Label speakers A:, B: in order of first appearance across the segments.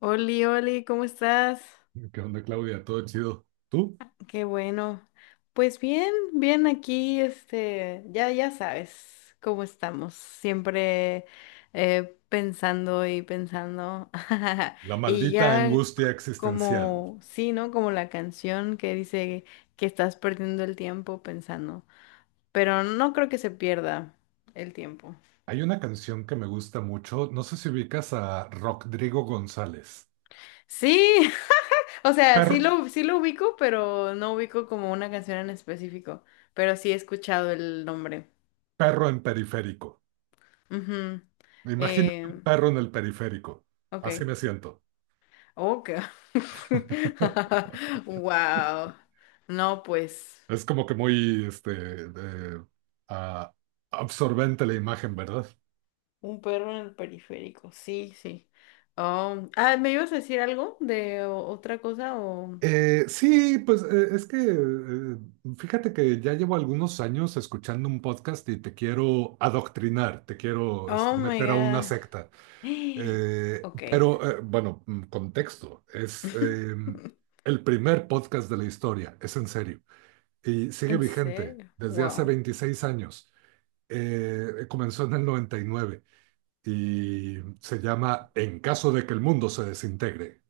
A: Oli, Oli, ¿cómo estás?
B: ¿Qué onda, Claudia? Todo chido. ¿Tú?
A: Qué bueno. Pues bien, bien aquí, ya sabes cómo estamos, siempre pensando y pensando.
B: La
A: Y
B: maldita
A: ya c-
B: angustia existencial.
A: Como, sí, ¿no? Como la canción que dice que estás perdiendo el tiempo pensando, pero no creo que se pierda el tiempo.
B: Hay una canción que me gusta mucho. No sé si ubicas a Rodrigo González.
A: Sí, o sea, sí
B: Perro,
A: lo, sí lo ubico, pero no ubico como una canción en específico. Pero sí he escuchado el nombre.
B: perro en periférico.
A: Ujú.
B: Imagínate
A: Eh,
B: un perro en el periférico.
A: ok.
B: Así me siento.
A: Ok. Wow. No, pues.
B: Es como que muy de- ah, absorbente la imagen, ¿verdad?
A: Un perro en el periférico. Sí, sí. Oh. Ah, ¿me ibas a decir algo de otra cosa? O...
B: Sí, pues es que fíjate que ya llevo algunos años escuchando un podcast y te quiero adoctrinar, te quiero
A: Oh my
B: meter a una
A: God.
B: secta.
A: Ok.
B: Contexto, es el primer podcast de la historia, es en serio, y sigue
A: ¿En
B: vigente
A: serio?
B: desde hace
A: Wow.
B: 26 años. Comenzó en el 99 y se llama En caso de que el mundo se desintegre.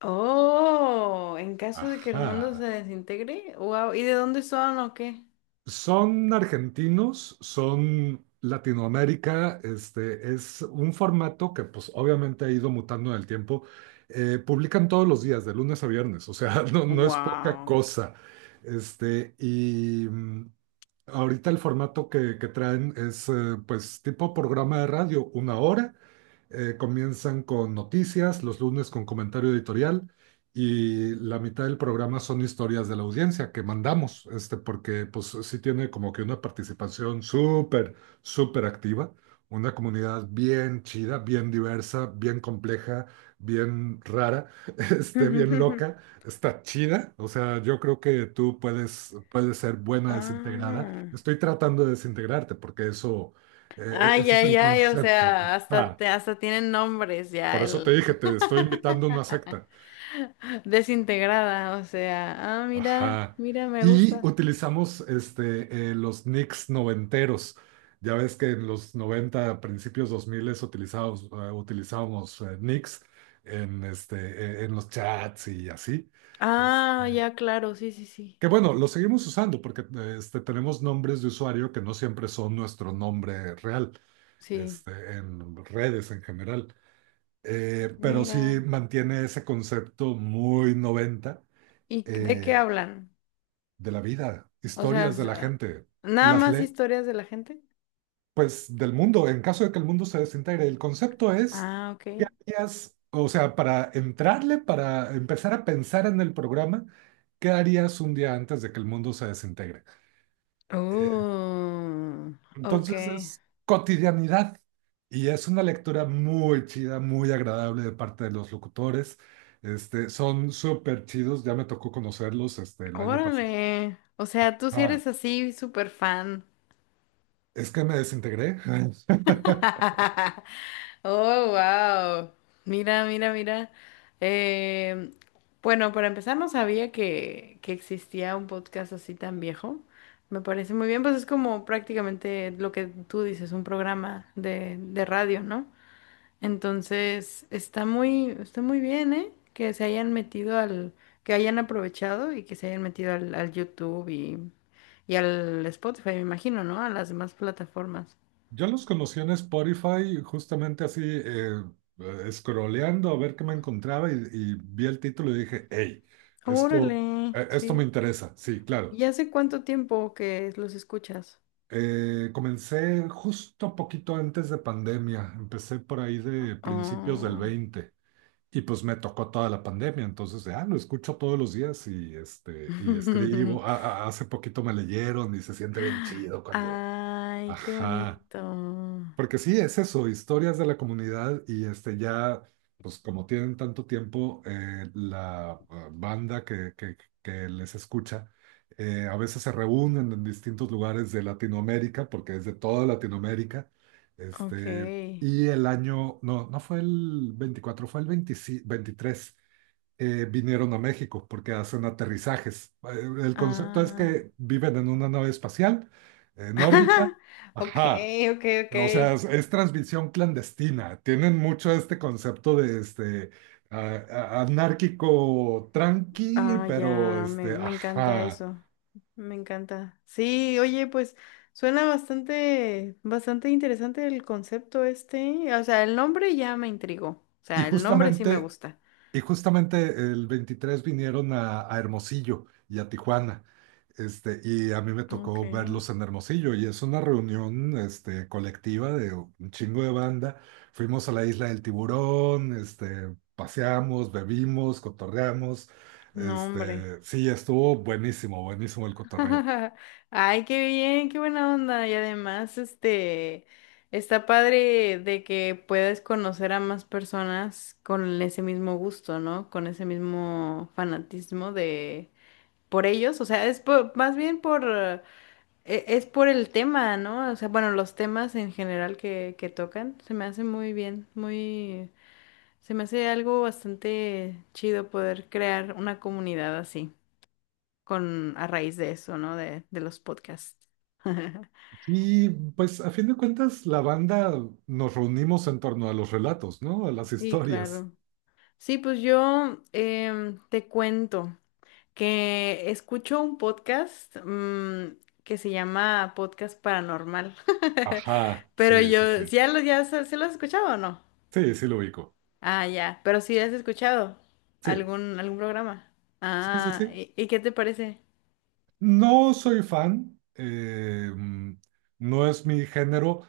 A: Oh, en caso de que el mundo se
B: Ajá.
A: desintegre, wow, ¿y de dónde son o qué?
B: Son argentinos, son Latinoamérica, este es un formato que pues obviamente ha ido mutando en el tiempo. Publican todos los días, de lunes a viernes, o sea, no, no es poca
A: Wow.
B: cosa. Este, y mm, ahorita el formato que traen es pues tipo programa de radio, una hora, comienzan con noticias, los lunes con comentario editorial y la mitad del programa son historias de la audiencia que mandamos, este, porque pues sí tiene como que una participación súper activa, una comunidad bien chida, bien diversa, bien compleja, bien rara, este, bien loca, está chida, o sea, yo creo que tú puedes ser buena desintegrada.
A: Ah.
B: Estoy tratando de desintegrarte porque eso...
A: Ay,
B: Ese es
A: ay,
B: el
A: ay, o
B: concepto.
A: sea,
B: Ah.
A: hasta tienen nombres ya
B: Por eso te dije,
A: el
B: te estoy invitando a una secta.
A: desintegrada, o sea, ah, mira,
B: Ajá.
A: mira, me
B: Y
A: gusta.
B: utilizamos los nicks noventeros. Ya ves que en los 90, principios 2000 utilizábamos, nicks en, este, en los chats y así. Es-
A: Ah, ya, claro, sí, sí, sí.
B: que Bueno, lo seguimos usando porque tenemos nombres de usuario que no siempre son nuestro nombre real,
A: Sí.
B: este, en redes en general. Pero sí
A: Mira.
B: mantiene ese concepto muy 90.
A: ¿Y de qué
B: eh,
A: hablan?
B: de la vida,
A: O sea,
B: historias de la gente,
A: nada
B: las
A: más
B: le
A: historias de la gente.
B: pues del mundo, en caso de que el mundo se desintegre. El concepto es,
A: Ah,
B: ¿qué
A: ok.
B: harías? O sea, para entrarle, para empezar a pensar en el programa, ¿qué harías un día antes de que el mundo se desintegre? Eh,
A: Oh,
B: entonces
A: ok.
B: es cotidianidad y es una lectura muy chida, muy agradable de parte de los locutores. Este, son súper chidos, ya me tocó conocerlos este, el año pasado.
A: Órale. O sea, tú sí
B: Ah,
A: eres así súper fan.
B: es que me desintegré.
A: Oh, wow. Mira, mira, mira. Eh, bueno, para empezar, no sabía que existía un podcast así tan viejo. Me parece muy bien, pues es como prácticamente lo que tú dices, un programa de radio, ¿no? Entonces, está muy bien, ¿eh? Que se hayan metido al, que hayan aprovechado y que se hayan metido al, al YouTube y al Spotify, me imagino, ¿no? A las demás plataformas.
B: Yo los conocí en Spotify, justamente así, scrolleando a ver qué me encontraba y vi el título y dije, hey, esto,
A: Órale,
B: esto me
A: sí.
B: interesa. Sí,
A: ¿Y
B: claro.
A: hace cuánto tiempo que los escuchas?
B: Comencé justo poquito antes de pandemia, empecé por ahí de principios del
A: Oh.
B: 20 y pues me tocó toda la pandemia, entonces, ah, lo escucho todos los días y, este, y escribo. Hace poquito me leyeron y se siente bien chido cuando...
A: Ay, qué
B: Ajá.
A: bonito.
B: Porque sí, es eso, historias de la comunidad y este ya, pues como tienen tanto tiempo, la banda que les escucha, a veces se reúnen en distintos lugares de Latinoamérica, porque es de toda Latinoamérica, este,
A: Ok.
B: y el año, no, no fue el 24 fue el 25 23 vinieron a México porque hacen aterrizajes. El concepto es
A: Ah.
B: que viven en una nave espacial, en órbita,
A: Ok,
B: ajá.
A: ok, ok.
B: O sea, es transmisión clandestina. Tienen mucho este concepto de a- anárquico tranqui,
A: Ah,
B: pero
A: ya, me,
B: este,
A: me encanta
B: ajá.
A: eso. Me encanta. Sí, oye, pues suena bastante, bastante interesante el concepto este. O sea, el nombre ya me intrigó. O
B: Y
A: sea, el nombre sí me
B: justamente
A: gusta.
B: Y justamente el 23 vinieron a Hermosillo y a Tijuana. Este, y a mí me
A: Ok.
B: tocó verlos en Hermosillo y es una reunión este, colectiva de un chingo de banda. Fuimos a la isla del Tiburón, este, paseamos, bebimos, cotorreamos.
A: Nombre.
B: Este, sí, estuvo buenísimo el cotorreo.
A: Ay, qué bien, qué buena onda. Y además, está padre de que puedes conocer a más personas con ese mismo gusto, ¿no? Con ese mismo fanatismo de por ellos, o sea, más bien por, es por el tema, ¿no? O sea, bueno, los temas en general que tocan, se me hace muy bien, muy, se me hace algo bastante chido poder crear una comunidad así, con, a raíz de eso, ¿no? De los podcasts.
B: Y pues a fin de cuentas la banda nos reunimos en torno a los relatos, ¿no? A las
A: Sí,
B: historias.
A: claro. Sí, pues yo te cuento que escucho un podcast que se llama Podcast Paranormal.
B: Ajá,
A: Pero
B: sí, sí,
A: yo,
B: sí.
A: ¿sí? ¿Ya lo, ya se lo has escuchado o no?
B: Sí, sí lo ubico.
A: Ah, ya, pero sí has escuchado
B: Sí.
A: algún, algún programa.
B: Sí, sí,
A: Ah,
B: sí.
A: y qué te parece?
B: No soy fan, no es mi género.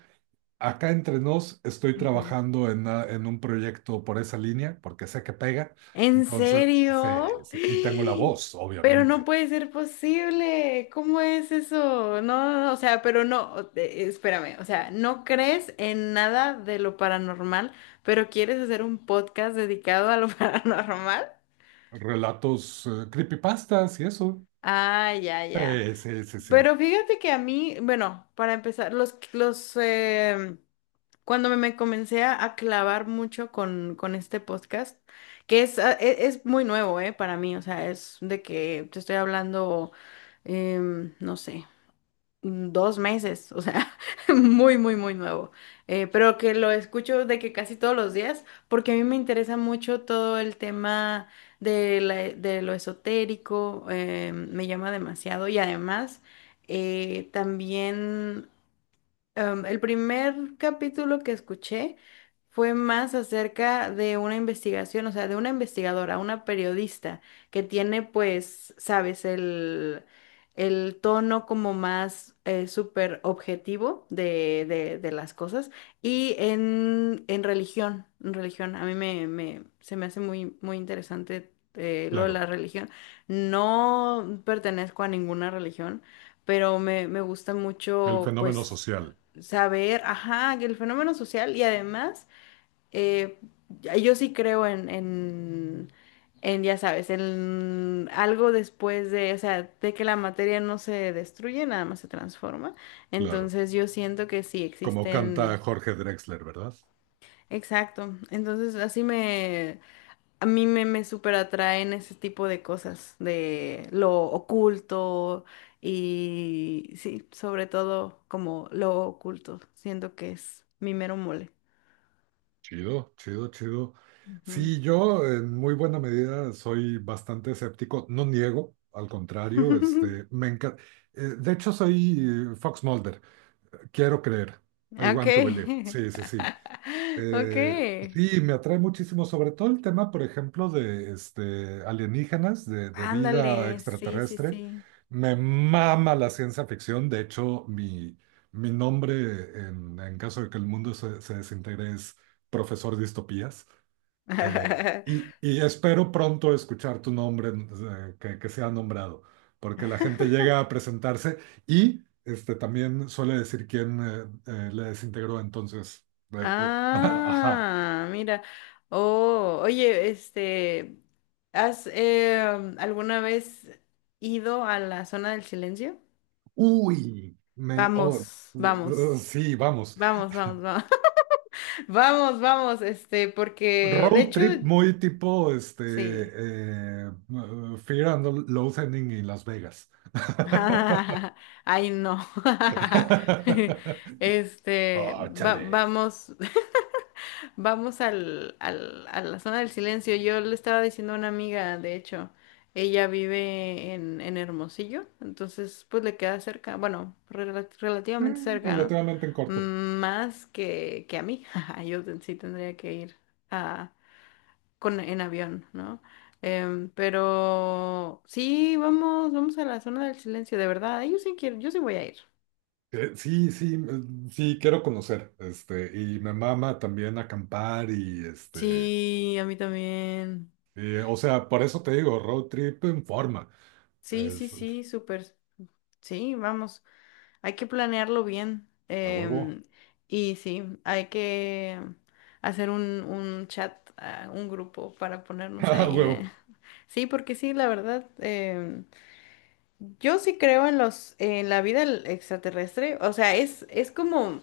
B: Acá entre nos estoy trabajando en un proyecto por esa línea, porque sé que pega.
A: ¿En
B: Entonces, sí,
A: serio?
B: sí, y tengo la voz,
A: Pero no
B: obviamente.
A: puede ser posible. ¿Cómo es eso? No, no, no, o sea, pero no, espérame, o sea, no crees en nada de lo paranormal, pero quieres hacer un podcast dedicado a lo paranormal.
B: Relatos, creepypastas y eso.
A: Ah, ya, ya.
B: Sí, sí, sí, sí,
A: Pero fíjate que a mí, bueno, para empezar, cuando me comencé a clavar mucho con este podcast, que es, es muy nuevo, para mí, o sea, es de que te estoy hablando, no sé, dos meses, o sea, muy, muy, muy nuevo. Pero que lo escucho de que casi todos los días, porque a mí me interesa mucho todo el tema de, de lo esotérico, me llama demasiado y además... también, el primer capítulo que escuché fue más acerca de una investigación, o sea, de una investigadora, una periodista que tiene, pues, sabes, el tono como más súper objetivo de, de las cosas y en religión, a mí se me hace muy, muy interesante lo de la
B: claro.
A: religión. No pertenezco a ninguna religión pero me gusta
B: El
A: mucho,
B: fenómeno
A: pues,
B: social,
A: saber, ajá, que el fenómeno social y además, eh, yo sí creo en, ya sabes, en algo después de, o sea, de que la materia no se destruye, nada más se transforma.
B: claro.
A: Entonces yo siento que sí
B: Como canta
A: existen,
B: Jorge Drexler, ¿verdad?
A: exacto. Entonces así me, a mí me súper atraen ese tipo de cosas, de lo oculto. Y sí, sobre todo como lo oculto, siento que es mi mero mole.
B: Chido, chido, chido.
A: Ujú.
B: Sí, yo en muy buena medida soy bastante escéptico, no niego, al contrario, este, me encanta. De hecho, soy Fox Mulder, quiero creer, I want to believe.
A: Okay.
B: Sí, sí, sí. Eh,
A: Okay.
B: sí, me atrae muchísimo, sobre todo el tema, por ejemplo, de este, alienígenas, de vida
A: Ándale, sí, sí,
B: extraterrestre.
A: sí.
B: Me mama la ciencia ficción. De hecho, mi nombre, en caso de que el mundo se desintegre, es profesor distopías. Eh, y espero pronto escuchar tu nombre, que sea nombrado, porque la gente llega a presentarse y este, también suele decir quién le desintegró. Entonces, ajá.
A: Ah, mira. Oh, oye, ¿has alguna vez ido a la zona del silencio?
B: Uy, me, oh,
A: Vamos, vamos,
B: sí, vamos.
A: vamos, vamos, vamos, vamos, vamos, este, porque de
B: Road
A: hecho,
B: trip muy tipo
A: sí.
B: Fear and Loathing en Las Vegas.
A: Ay, no. Este,
B: Oh, chale.
A: vamos, vamos al, a la zona del silencio. Yo le estaba diciendo a una amiga, de hecho, ella vive en Hermosillo, entonces pues le queda cerca, bueno, relativamente
B: Eh,
A: cerca, ¿no?
B: Relativamente en corto.
A: Más que a mí. Yo sí tendría que ir con, en avión, ¿no? Pero sí, vamos, vamos a la zona del silencio, de verdad. Yo sí quiero, yo sí voy a ir.
B: Sí, sí, quiero conocer, este, y me mama también acampar y, este,
A: Sí, a mí también.
B: y, o sea, por eso te digo, road trip en forma,
A: Sí, sí,
B: es, es-
A: sí, súper. Sí, vamos, hay que planearlo bien.
B: a huevo,
A: Y sí, hay que hacer un chat, ah, un grupo para ponernos
B: a
A: ahí.
B: huevo,
A: Sí, porque sí, la verdad, yo sí creo en los, en la vida extraterrestre. O sea, es como,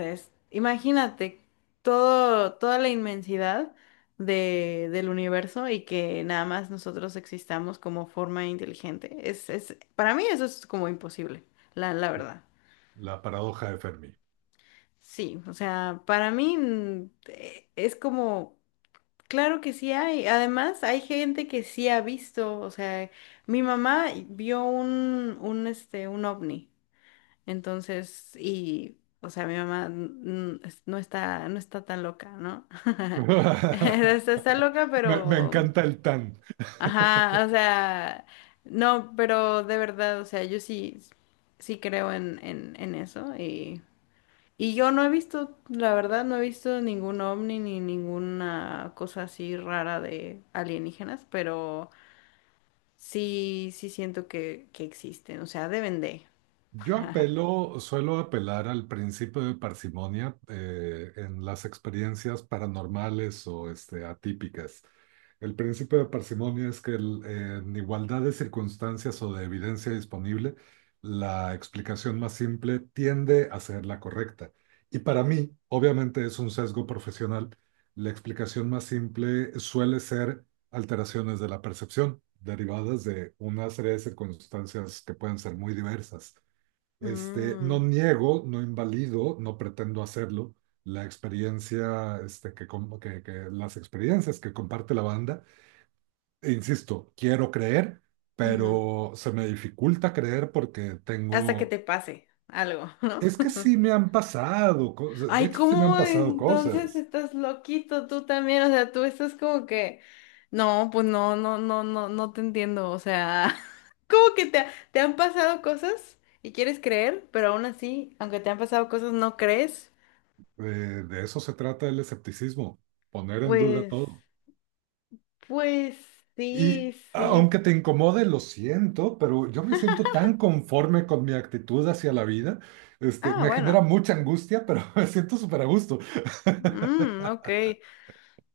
A: imagínate todo, toda la inmensidad de, del universo y que nada más nosotros existamos como forma inteligente. Es, para mí eso es como imposible, la verdad.
B: la paradoja de Fermi.
A: Sí, o sea, para mí es como, claro que sí hay. Además, hay gente que sí ha visto, o sea, mi mamá vio un, este, un ovni. Entonces, y, o sea, mi mamá n- no está, no está tan loca, ¿no? Está, está loca,
B: Me
A: pero,
B: encanta el tan.
A: ajá, o sea, no, pero de verdad, o sea, yo sí, sí creo en eso y yo no he visto, la verdad, no he visto ningún ovni ni ninguna cosa así rara de alienígenas, pero sí, sí siento que existen, o sea, deben de.
B: Yo apelo, suelo apelar al principio de parsimonia en las experiencias paranormales o este, atípicas. El principio de parsimonia es que en igualdad de circunstancias o de evidencia disponible, la explicación más simple tiende a ser la correcta. Y para mí, obviamente es un sesgo profesional, la explicación más simple suele ser alteraciones de la percepción derivadas de una serie de circunstancias que pueden ser muy diversas. Este, no
A: Mm,
B: niego, no invalido, no pretendo hacerlo. La experiencia, que las experiencias que comparte la banda, e insisto, quiero creer,
A: ujú,
B: pero se me dificulta creer porque
A: hasta que
B: tengo,
A: te pase algo, ¿no?
B: es que sí me han pasado cosas, de
A: Ay,
B: hecho sí me han
A: ¿cómo
B: pasado
A: entonces
B: cosas.
A: estás loquito tú también? O sea, tú estás como que, no, pues no, no, no, no, no te entiendo. O sea, como que te, te han pasado cosas y quieres creer, pero aún así, aunque te han pasado cosas, no crees.
B: Eh, de eso se trata el escepticismo, poner en duda
A: Pues,
B: todo.
A: pues
B: Y
A: sí, sí.
B: aunque te incomode, lo siento, pero yo me siento tan conforme con mi actitud hacia la vida. Este,
A: Ah,
B: me genera
A: bueno.
B: mucha angustia, pero me siento súper a gusto.
A: Mm, ok,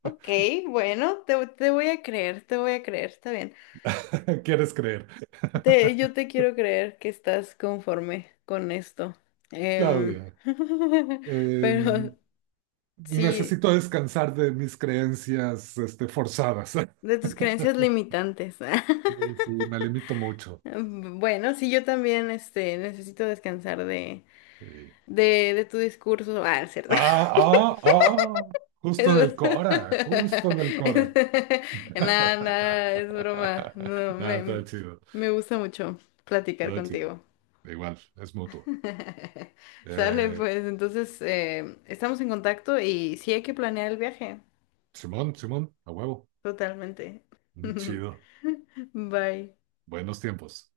A: ok, bueno, te voy a creer, te voy a creer, está bien.
B: ¿Quieres creer?
A: Te, yo te quiero creer que estás conforme con esto. Em,
B: Claudia, em,
A: pero sí,
B: necesito descansar de mis creencias, este, forzadas.
A: de tus creencias limitantes.
B: Sí, sí, me limito mucho.
A: Mm, bueno, sí, yo también este, necesito descansar
B: Sí.
A: de tu discurso. Ah, es cierto.
B: Ah, ah, ah, justo en el
A: Es-
B: Cora, justo en el Cora.
A: Nada, nada, es broma. No,
B: Nada, todo
A: me,
B: chido.
A: me gusta mucho platicar
B: Todo chido.
A: contigo.
B: Igual, es mutuo.
A: Sale,
B: Eh,
A: pues, entonces estamos en contacto y sí hay que planear el viaje,
B: Simón, Simón, a huevo.
A: totalmente.
B: Chido.
A: Bye.
B: Buenos tiempos.